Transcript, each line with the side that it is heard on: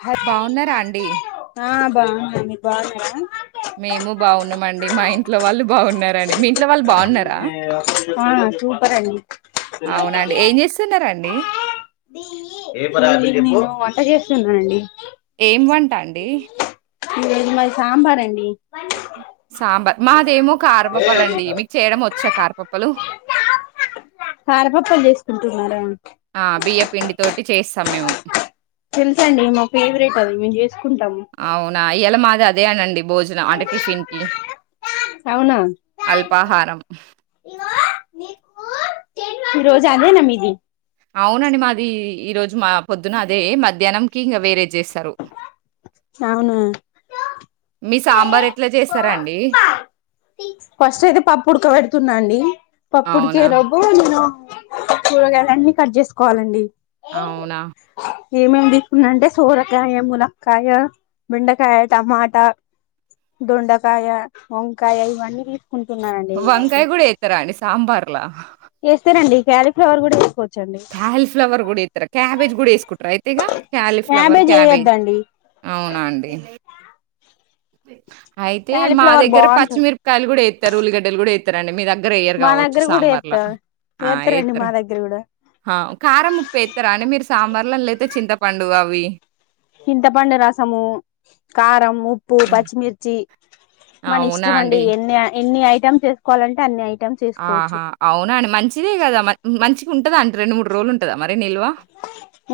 left: హ
right: బావున్నరా అండి
left: ఆ బాగున్నా మీరు బాగున్నారా
right: మేము బాగున్నామండి మా ఇంట్లో వాళ్ళు బాగున్నారండి మీ ఇంట్లో వాళ్ళు బాగున్నారా
left: ఆ సూపర్ అండి
right: అవునండి ఏం చేస్తున్నారండి
left: నిను వంట చెస్ స్తున్నానండి
right: ఏం వంట అండి
left: హు మాది సాంబార్ అండి
right: సాంబార్ మాదేమో కారపప్పలండి మీకు చేయడం వచ్చా కారపప్పలు
left: కారపప్పులు చేసుకుంటున్నార
right: ఆ బియ్య పిండి తోటి చేస్తాం మేము
left: తెలుసండి మా ఫేవరెట్ అది మేము చేసుకుంటాము
right: అవునా! ఇయాల మాది అదే అనండి భోజనం అంటే టిఫిన్ కి
left: అవునా
right: అల్పాహారం
left: ఈ రోజు అదేన మీది
right: అవునండి మాది ఈ రోజు మా పొద్దున అదే మధ్యాహ్నంకి ఇంగ వేరేద్ చేస్
left: అవునా
right: మీ సాంబార్ ఎట్లా చేస్తారండి
left: ఫస్ట్ అయితే పప్పుఉడుక పెడుతున్నా అండి
right: అవునా!
left: పప్పుడికేలోపు నేను కూరగాయలన్నీ కట్ చేసుకోవాలండి
right: అవునా!
left: ఏమేమి తీసుకున్న అంటే సోరకాయ ములక్కాయ బెండకాయ టమాటా దొండకాయ వంకాయ ఇవన్నీ తీసుకుంటున్నానండి నేనైతే
right: వంకాయ కూడా ఎత్తరా అండి సాంబార్ల
left: ఎస్తారండి క్యీఫ్లవర్ కూడా ఏస్కోచ్
right: క్యాలీఫ్లవర్ కూడా ఇఎత్తరు క్యాబేజ్ కూడా ఏసుకుంటారు అయితే ఇగా క్యాలీఫ్లవర్ క్యాబేజ్ అవునా అండి అయితే మా
left: క్యాలీఫ్లవర్
right: దగ్గర
left: బాగుంటది
right: పచ్చిమిరపకాయలు కూడా వేసారు ఉల్లిగడ్డలు కూడాస్తారు అండి మీదగ గ్రేయర్
left: మా
right: కావచ్చు
left: దగ్గర కూడా ఎత్త
right: సాంబార్లార
left: ఎత్తరండి మా దగ్గర కూడా
right: కారం ముప్పుతార అ మీరు సాంబార్లు లేయితే చింతపండు అవి
left: చింతపండు రసము కారంము పూ
right: ఆ!
left: పచ్చిమిర్చి మన ఇష్టమ అండి ఎన్ని ఎన్ని అయి చేసుకోవాలంటే అన్ని అయి
right: ఆహా అవునా అండి మంచిదే కదా మ మంచి ఉంటా అంట రెండు మడు రోజలుంటా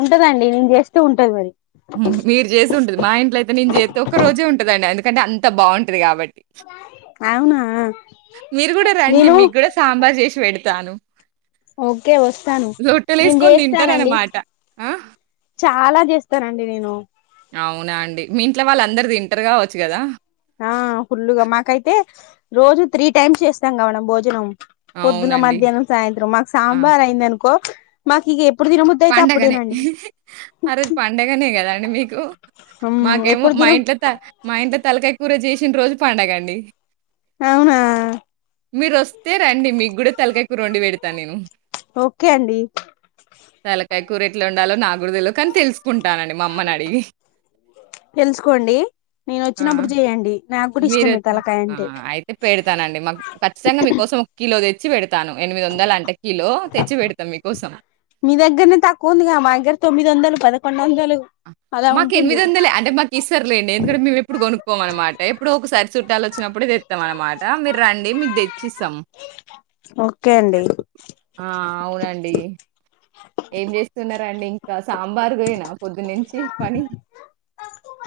left: ఉంటదండి నేను చేస్తే ఉంటది మరి
right: మీరు చేసి ఉంటుది మా ఇంట్లో అయితే నేను చేస్తే ఒక్క రోజే ఉంటుదండి అందుక కానీ అంత బాగుంటది కాబట్టి
left: అవునా
right: మీరు గూడా రండి.
left: నేను
right: మీకు గూడా సాంబార్ జేసి పెడతాను
left: ఓకే వస్తాను నేను
right: రొట్టెలేసుకొని
left: చేస్తానండి
right: తింటారనమాట. ఆ!
left: చాలా చేస్తానండి నేను
right: అవునా అండి మీ ఇంట్లో వాళ్ళు అందరు తింటర్గావచ్చు కదా
left: ఆ ఫుల్లుగా మాకైతే రోజు త్రీ టైమ్స్ చేస్తాం గా మనం భోజనం పొద్దున
right: అవునండి.
left: మధ్యాహ్నం సాయంత్రం మాకు
right: ఆ!
left: సాంబార్ అయిందను కో మాకిగ ఎ
right: పండగనే హాహ ఆ రోజు పండగనే కదా అండి మీకు
left: మ్మ్
right: మాకేమో
left: ఎప్పుడు
right: మా
left: తినం
right: ఇంట్లో త మా ఇంట్లో తలకాయ కూర చేసిన రోజు పండగ అండి
left: అవునా
right: మీరొస్తే రండి మీ కూడా తలకాయ కూరండి వెడతా నేను
left: ఓకే అండి
right: తలకాయ కూరెట్ల వండాలో నాకు కూడ తెలవదు కానీ తెలుసుకుంటానండి మా అమ్మని అడిగి
left: తెలుసుకోండి నేను వచ్చినప్పుడు చేయండి నాకు కూడా
right: మీరు
left: ఇష్టమే
right: వచ్చినప్పుడు
left: తలకాయ
right: ఆ
left: అంటే
right: అయితే పెడతానండి మా ఖచ్చితంగా మీకోసం ఓ కి కిలో తెచ్చి పెడతాను ఎనిమిది వందలు అంట కిలో తెచ్చి పెడతా మీకోసం
left: మీ దగ్గరనే తక్కువ ఉందిగా మా దగ్గర తొమ్మిది వందలు పదకొండు వందలు అలా
right: మాకు ఎనిమిది
left: ఉంటుంది
right: వందలే అంటే మాకు ఇస్తారులేండి ఇక్కడ మేము ఎప్పుడు కొనుక్కోము అనమాట ఎప్పుడో ఒకసారి చుట్టాలు వచ్చినప్పుడే తెస్తాం అనమాట మీరు రండి మీకు తెచ్చిస్తాం
left: ఓకే అండి
right: ఆ! అవునండి ఏం చేస్తున్నారండి ఇంకా సాంబార్ దేనా పొద్దునుంచి పని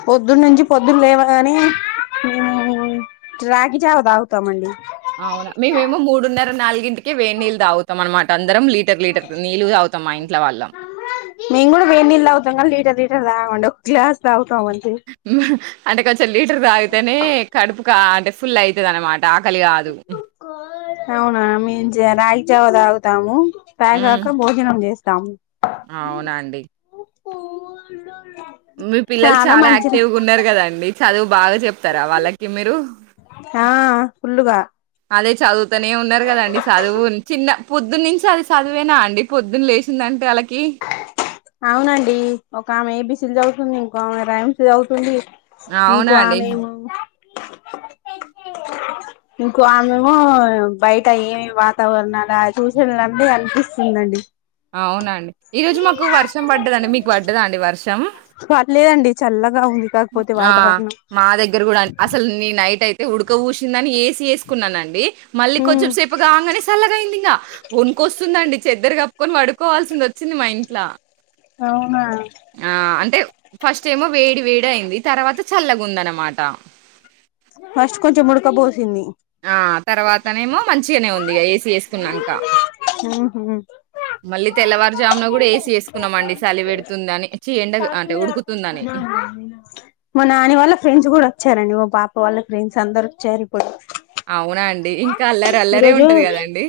left: పొద్దునుంచి పొద్దున లేవాగానే హ్మ్ రాగి జావా తాగుతామండి.
right: అవునా మేమేమో మూడున్నర నాలుగింటికి వేడి నీళ్ళు తాగుతాం అన్నమాట అందరం లీ
left: మేం కూడా వెేడి నీళ్లు తాగుతం కానీ లీటర్ లీ టర్ తాగమండి ఓ గ్లాస్ తాగు
right: హ్మ్ అంటే కొంచెం లీటర్ తాగితేనే కడుపు కాలీ ఫుల్ అయితది అనమాట
left: అవునా మేం జా రాగిజావ తాగు తాము. తాగాక భోజనం చేస్ తాం
right: ఆ అవునా అండి
left: ఓ
right: మీ పిల్లలు చాలా యాక్టివ్ గున్నరు కదండి చదువు బాగా చెప్తారా వాళ్ళకి మీరు
left: ఆ ఫుల్లుగా
right: అదే చదువుతనే ఉన్నారు కదండి చదువు చిన్న పొద్దునుంచి అది సదువేనా అండి పొద్దున్న లేచిందంటే ఆళ్ళకి
left: అవునండి ఒక ఆమె ఏబిసిలు చదువుతుంది, ఇంకో ఆమె రైమ్స్ చదువుతుంది.
right: అవునా
left: ఇంకో
right: అండి
left: ఆమెమో ఇంకో ఆమెమో బయట ఏమేమి వాతావరణాలు చూ అనిపిస్తుందండి
right: అవునండి ఈ రోజు మాకు వర్షం పడ్డదండి మీకు పడ్డదా అండి వర్షం
left: పర్లేదండి చల్లగా ఉంది కాకపోతే
right: ఆ
left: వాతావరణం
right: మా దగ్గర కూడా అసలు నేనైతే ఎప్పుడు ఊసిందని ఏసీ వేసుకున్నానండి మళ్ళీ కొంచెం సేపుగా ఆగానే సల్లగా అయింది ఇంకా వనుకొస్తుందండి చెద్దర కప్పు కొన్ని పడుకోవాల్సింది వచ్చింది మా ఇంట్ల
left: అవునా?
right: ఆ అంటే ఫస్ట్ ఏమో వేడి వేడి అయింది తర్వాత చల్లగుందనమాట.
left: ఫస్ట్ కొంచెం ముడుకోబోద్
right: ఆ తర్వాతనేమో మంచిగనే ఉంది ఏసీ వేసుకున్నాక
left: ఉహు
right: మళ్ళీ తెల్లవారుజామున కూడా ఏసీ వేసుకున్నామండి చలి పెడుతుందని చ్చి ఎండ అంటే ఉడుకుతుందని
left: మా నాని వాళ్ళ ఫ్రెండ్స్ కూడా వచ్చారండి మా పాప వాళ్ళ ఫ్రెండ్స్ అందరు వచ్చారు
right: అవునా అండి ఇంకా అల్లరి అల్లారే ఉంటది కదండి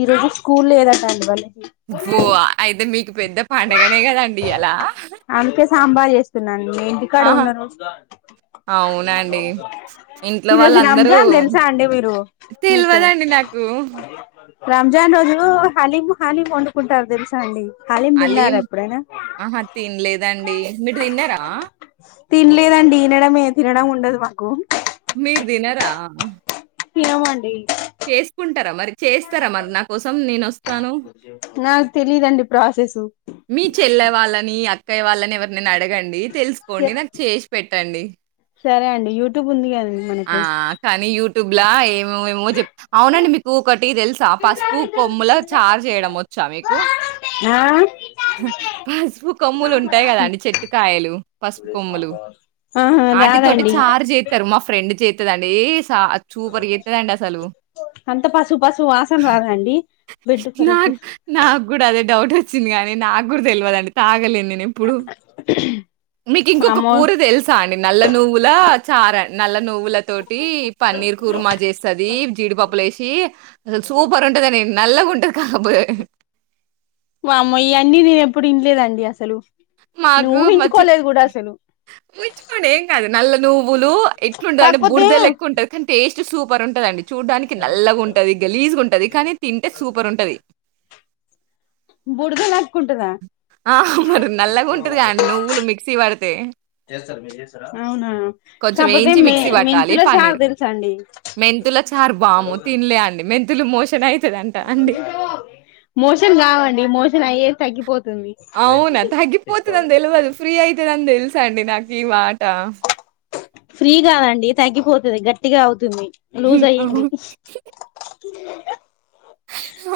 left: ఈ రోజు స్కూల్ లేదట అందువలె
right: ఫో అయితే మీక్ పెద్ద పండగనే కదండి ఇయాల
left: అందుకే సాంబార్ చేస్తున్నాన్ ఇంటి కాడ ఉండరు.
right: అవునా అండి. ఇంట్లో తిన్నారా
left: ఈరోజు
right: వాళ్ళందరూ
left: రంజాన్
right: అండి
left: తెలుసా
right: అన్నం?
left: అండి మీరు మీకు
right: తెలవదండి నాకు.
left: రంజాన్ రోజు హలీం హలీం వండుకుంటారు తెలుసా అండి? హలీం
right: అలీం
left: తిన్నారా ఎప్పుడైనా
right: ఆహా తినలేదండి. మీరు తిన్నారా?
left: తినలేదండి ఇ నెల మెమ్ తినడం ఉండదు మాకు
right: మీర్ తినరా?
left: తినమండి.
right: చేసుకుంటారా మరి చేస్తారా మరి నా కోసం, నేను వస్తాను?
left: నాకు తెలీదండి ప్రాసెస్
right: మీ చెల్లె వాళ్ళని, అ కైవాలళనివనీ ఎవర్నైనా అడగండి తెలుసుకోండి నాకు చేసి పెట్టండి
left: సరే అండి యూ్యూబ్ ఉంది కద
right: ఆ కానీ యూ తుబ్లాయి ఏమొమొ చెప్. అవునండి మీకు ఒకటి తెలుసా? పసుపు కొమ్ముల చార్ చేయడం వచ్చా, మీకు?
left: హా
right: పసుపు కొమ్ములు ఉంటాయి కదా అండి చెట్టుకాయలు పసుపు కొమ్ములు?
left: ఆహా
right: వాటి తోటి
left: రాదండి
right: చారు చేస్తారు. మా ఫ్రెండ్ చే చేస్తదండి చ చూపరి ఎతుదండి అసలు.
left: అంత పసుపు పసుపు వాసన రాదండి బెడ్ ఖరాబ్
right: నాక్
left: చేస్త
right: నాకు కూడా అదే డౌట్. చిినీ నాక్కూడా తెలివదండి తాగలే నేను ఎప్పుడు మీకు ఇంకొక
left: వామ్మో
right: కూర తెలుసా అండి? నల్ల నువ్వుల చారు, అండి? నల్ల నువ్వుల తోటి పన్నీర్ కుర్మా చేస్తుది జీడిపప్పులు వేసి. అసల్ సూపర్ ఉంటుద నె నల్ల గుంట ని కాబ
left: వామ్మ ఇవన్నీ నేను ఎప్పుడు ఇట్లేదండి అసలు. నేను
right: మాకు, మచ్చి
left: ఊహించుకోలేదు కూడా అసలు
right: ఊహించుకోండి ఏం కాదు నల్ల నువ్వులు ఎట్లాంటుంది అంటే,
left: కాకపోతే
right: బుడిద లెక్క ఉంటుంది. కానీ, టేస్ట్ సూపర్ ఉంటుందిండి, చూడ్డానికి నల్లగా ఉంటంది, గలీజుగా ఉంటుది కానీ తింటే సూపర్ ఉంటాది.
left: బుడద ల
right: ఆ మరి నల్లగా ఉంటది కండి నువ్వులు మిక్సీ పడితే.
left: అవునా
right: కొంచెం
left: కాకపోతే
right: వేయించి
left: మే
right: మిక్సీ పట్టాలి
left: మెంతుల చారు
right: పన్నీర్.
left: తెలుసా అండి
right: మెంతుల చారు వామ్మో తినలే అండి మెం మెంతులు మోషన్ ఐ
left: మోషన్ కావండి మోషన్ అయే తగ్గిపొ
right: అవునా? తగ్గిపోతుందని తెలియదు ఫ్రీ అయితేందని తెలుస అండి నాకు ఈ మాట.
left: ఫ్రీ కాదండి తగ్గిపోతుంది గట్టిగా అవుతుంది లూజ్ అయ్యింది
right: అవును.
left: త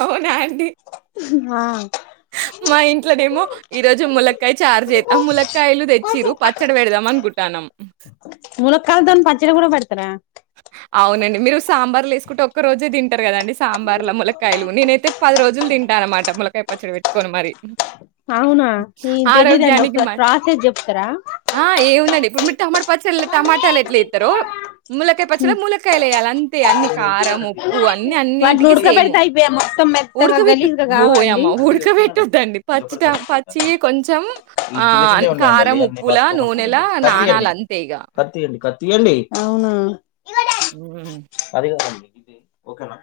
right: అవునా అండి
left: ఆ
right: మా ఇంట్లోనేమో ఈ రోజు ములక్కాయ చారు చేదం ముల్లక్కాయలు తెచ్చిరు పచ్చడి పెడదాం అనుకుంటాన్నాం
left: ములక్కాయలతోని పచ్చడి కూడా పెడతారా
right: అవునండి మీరు సాంబార్లు వేసుకుంటే ఒక్క రోజే తింటారు కదండి సాంబార్ల ములక్కకాయలు నేనైతే పది రోజులు తింటా అన్నమాట ములకాయ పచ్చడి పెట్టుకొని మరి
left: అవునా ఏ తెలీదండి
right: ఆరోగ్యానికి మ
left: ఒకసారి ప్రాసెస్ చెప్తారా
right: ఆ! ఏముందండి. ఇప్పుడు మమా పచ్చ టమాటాలో ఎట్లా వేస్తారో ములకాయ పచ్చడి ములకాయ లేయాలి అంతే అన్ని కారం ఉప్పు అన్ని
left: వాటిని
right: అన్నిటికి సేము
left: ఉడకబెడితే అయిపోయా మొత్తం మెత్తగా
right: ఉడక పెట్టడం
left: గలీజ్గా కావా అండి
right: ఓయమ్మ ఉడకబెట్టద్దండి పచ్చిట పచ్చి కొంచెం ఆ కారం ఉప్పులా నూనెలా నాణాల అంతే ఇక
left: తీయండి అవున
right: ఉ
left: ఓకేనా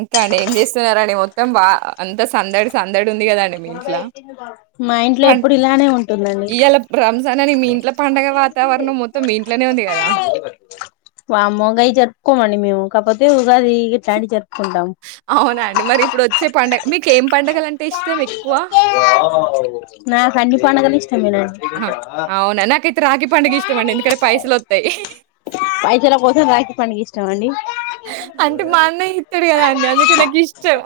right: ఇంకా అండి ఏం చేస్తున్నారడి మొత్తం వా అంత సందడి సందడి ఉంది కదండి మీ ఇంట్ల.
left: మా ఇంట్లో
right: పన్
left: ఎప్పుడు ఇలానే ఉంటుందండి
right: ఇయాల రంజాన్ అని మీ ఇంట్ల పండగ వాతావరణం మొత్తం మీ ఇంట్లనే ఉంది కదా!
left: వామ్మోగాయ జరుపుకోమండి మేము కాకపోతే ఉగాది ఇట్లాంటివి జరుపుకుంటాం
right: అవునండి మరి ఇప్పుడు వచ్చే పండగ మీకేం పండగలంటే ఇష్టం ఎక్కువ?
left: నాకాన్ని పండగల లీ
right: ఆ అవునా నాకైతే రాగి పండుగ ఇష్టమండి ఎందుకంటే పైసలు వస్తాయి
left: పైసెల కోసం రాకి పండుగ ఇష్టం అండి
right: అంటే మా అన్న హితుడు కదా అండి అందుకే నాకు ఇష్టం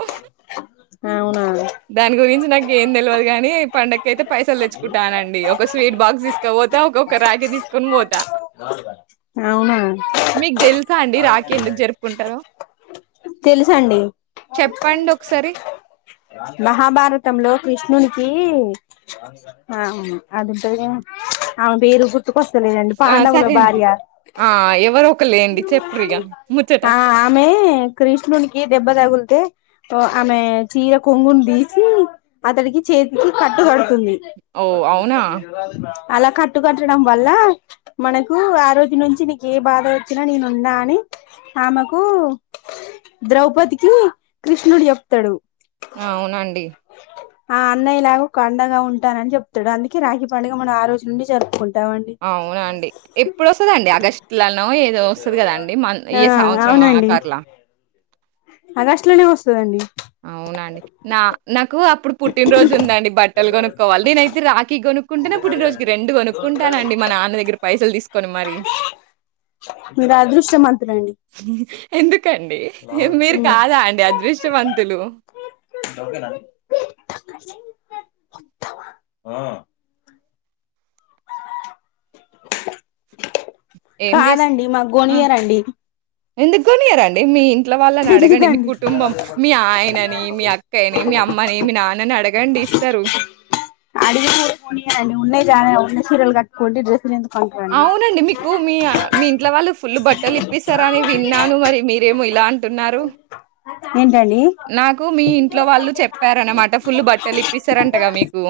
left: అవునా
right: దాని గురించి నాకు ఏం తెలియదు కాని ఈ పండగ కేతే పైసలు తెచ్చుకుంటానండి ఒక స్వీట్ బాక్స్ తీసుకపోతా ఒొక్క రాకి తీసుకొని పోతా
left: అవునా
right: మీకు తెలుసా అండి ఎందుకు జరుపుకుంటారో?
left: తెలుసండి
right: చెప్పండొకసారి.
left: మహాభారతంలో కృష్ణ నునికి ఆ అదింట అను పేరు కు గుర్తుకొస్తలేదండి
right: ఆ
left: పాండవుల
right: సరే అండి
left: భార్య
right: ఆ ఎవరో ఒకలేండి చెప్పురిగా ముచ్చట
left: ఆ ఆమె కృష్ణుడికి దెబ్బ తగులు ఆమె చీర కొంగును తీీసి అతడికి చేతికి కట్టుకడుతుంది
right: ఓ
left: అపుం
right: అవునా! అవునండి.
left: తీరగాది అలా కట్టుకట్టడం వల్ల మనకు ఆ రోజు నుంచి నీకు ఏ బాధ వచ్చినా నేనుందా అని ఆమెకు ద్రౌపదికి కృష్ణుడు చెప్తాడు
right: అవునండి
left: ఆ అన్నయిలాగ కండగా ఉంటు ఉంటా అ చెప్తడు అందుకే రాఖీ పండుగన ఆ రోజు నుండి జరుకుంటం
right: అవునండి ఎప్పుడు వస్తుదండి ఆగస్టులన ఏదో వస్తది కదండి మ
left: ఆ
right: ఏ సంవత్సరం ఆ
left: అవునండి
right: కర్లా
left: ఆగస్టు లోనే వస్తదండి
right: అవునండి నా నాకు అప్పుడు పుట్టినరోోజు ఉందండి బట్టలు కొనుక్కోవాలి నేనైతే రాఖీ కొనుక్క కుంటన్న పూటిన రోజుకి రెండు కొనుకుంటునాండి మా నాన్న దగ్గర పైసల్ తీసు
left: మీరు అదృష్టమంతులండి
right: ఎందుకండి మీరు కాదా అండి అదృష్టవంతులు
left: ఆ
right: ఏం జేస్
left: కాదండి మాకు
right: ఆ!
left: గొనియరండి
right: ఎందుకు కొనియారండి మీకి ఇట్ల వాళ్ళని అడగండి మీ
left: తెలీదండి
right: కుటుంబం మీ ఆయనని మీ అక్కయని మీ అమ్మని మీ నాన్నని అడగండి ఇస్తారు
left: అడిగిన కూడా కొనియాడండి ఉన్న సలాయ ఉన్న సీరలు కట్కుకోండి డ్రెస్సులు ఎందుకు కొంటారండి
right: అవునండి మీకు మీ మీ ఇంట్లో వాళ్ళు ఫుల్ బట్టలు ఇప్పిస్తారా అని విన్నాను మరి మీరేమో లా అంటున్నారు
left: అ
right: నాకు మీ ఇంట్లో వాళ్ళు చెప్పారనమాట ఫుల్ బట్టలు ఇప్పిస్తారంటగా మీకు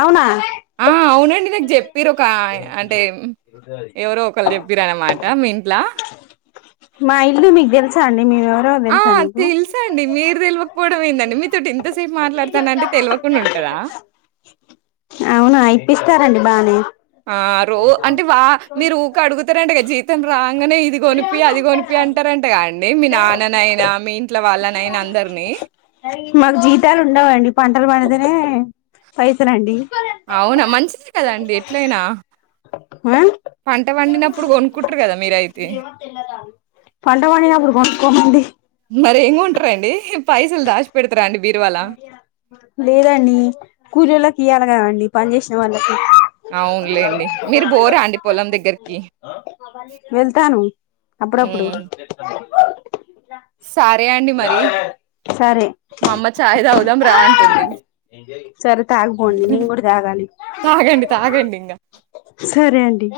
left: అవునా
right: ఆ అవునండి నాకు చెప్పిరు ఒక అంటే ఎవరో ఒకలు చెప్పిరు అనమాట మీ ఇంట్ల
left: మా ఇల్లు మీకు తెలుసా అండి మేమెవరో
right: ఆ
left: తెలుసా నీకు
right: తెలుసండి మీరు తెలవకపోవడం ఏందండి మీతో టి ఎంతసేపు మాట్లాడతానంటే తెలవకుండ ఉంటదా
left: ఇస్తారండి బానే
right: ఆ రో అంటే వా మీరు ఊక అడుగుతారటగా జీతం రాంగనే ఇది కొనిపి అది కొనిపి అంటారంటగా అండి మీ నాన్ననయిన మీ ఇంట్లో వాళ్ళనయిన అందరినీ
left: మాకు జీతాలు ఉండవండి పంటలు పండుతనే పైసలండి
right: అవున మంచిది కదాండి ఎట్లయినా
left: ఆ
right: పంట పండినప్పుడు కొనుక్కుంటరు కదా మీరయితే
left: పంట పండినప్పుడు కొనుక్కోమండి
right: మరీ ఎం కొంటరండి పైసల్ దసిపెడ్తర అండి బీరువాల
left: కియాల కదండి పని చేసిన వాళ్ళకు
right: అవునులేండి మీరు బోరా అండి పొలం దగ్గరికి
left: వెళ్తాను అప్పుడప్పుడు
right: ఉ సరే అండి మరి
left: సరే
right: మా అమ్మ చాయ్ తాగుదాం రా అంటుంది.
left: ఓయ్ సరే తాగుపోండి నేను కూడా తాగాలి
right: తాగండి. తాగండింగ.
left: సరే అండి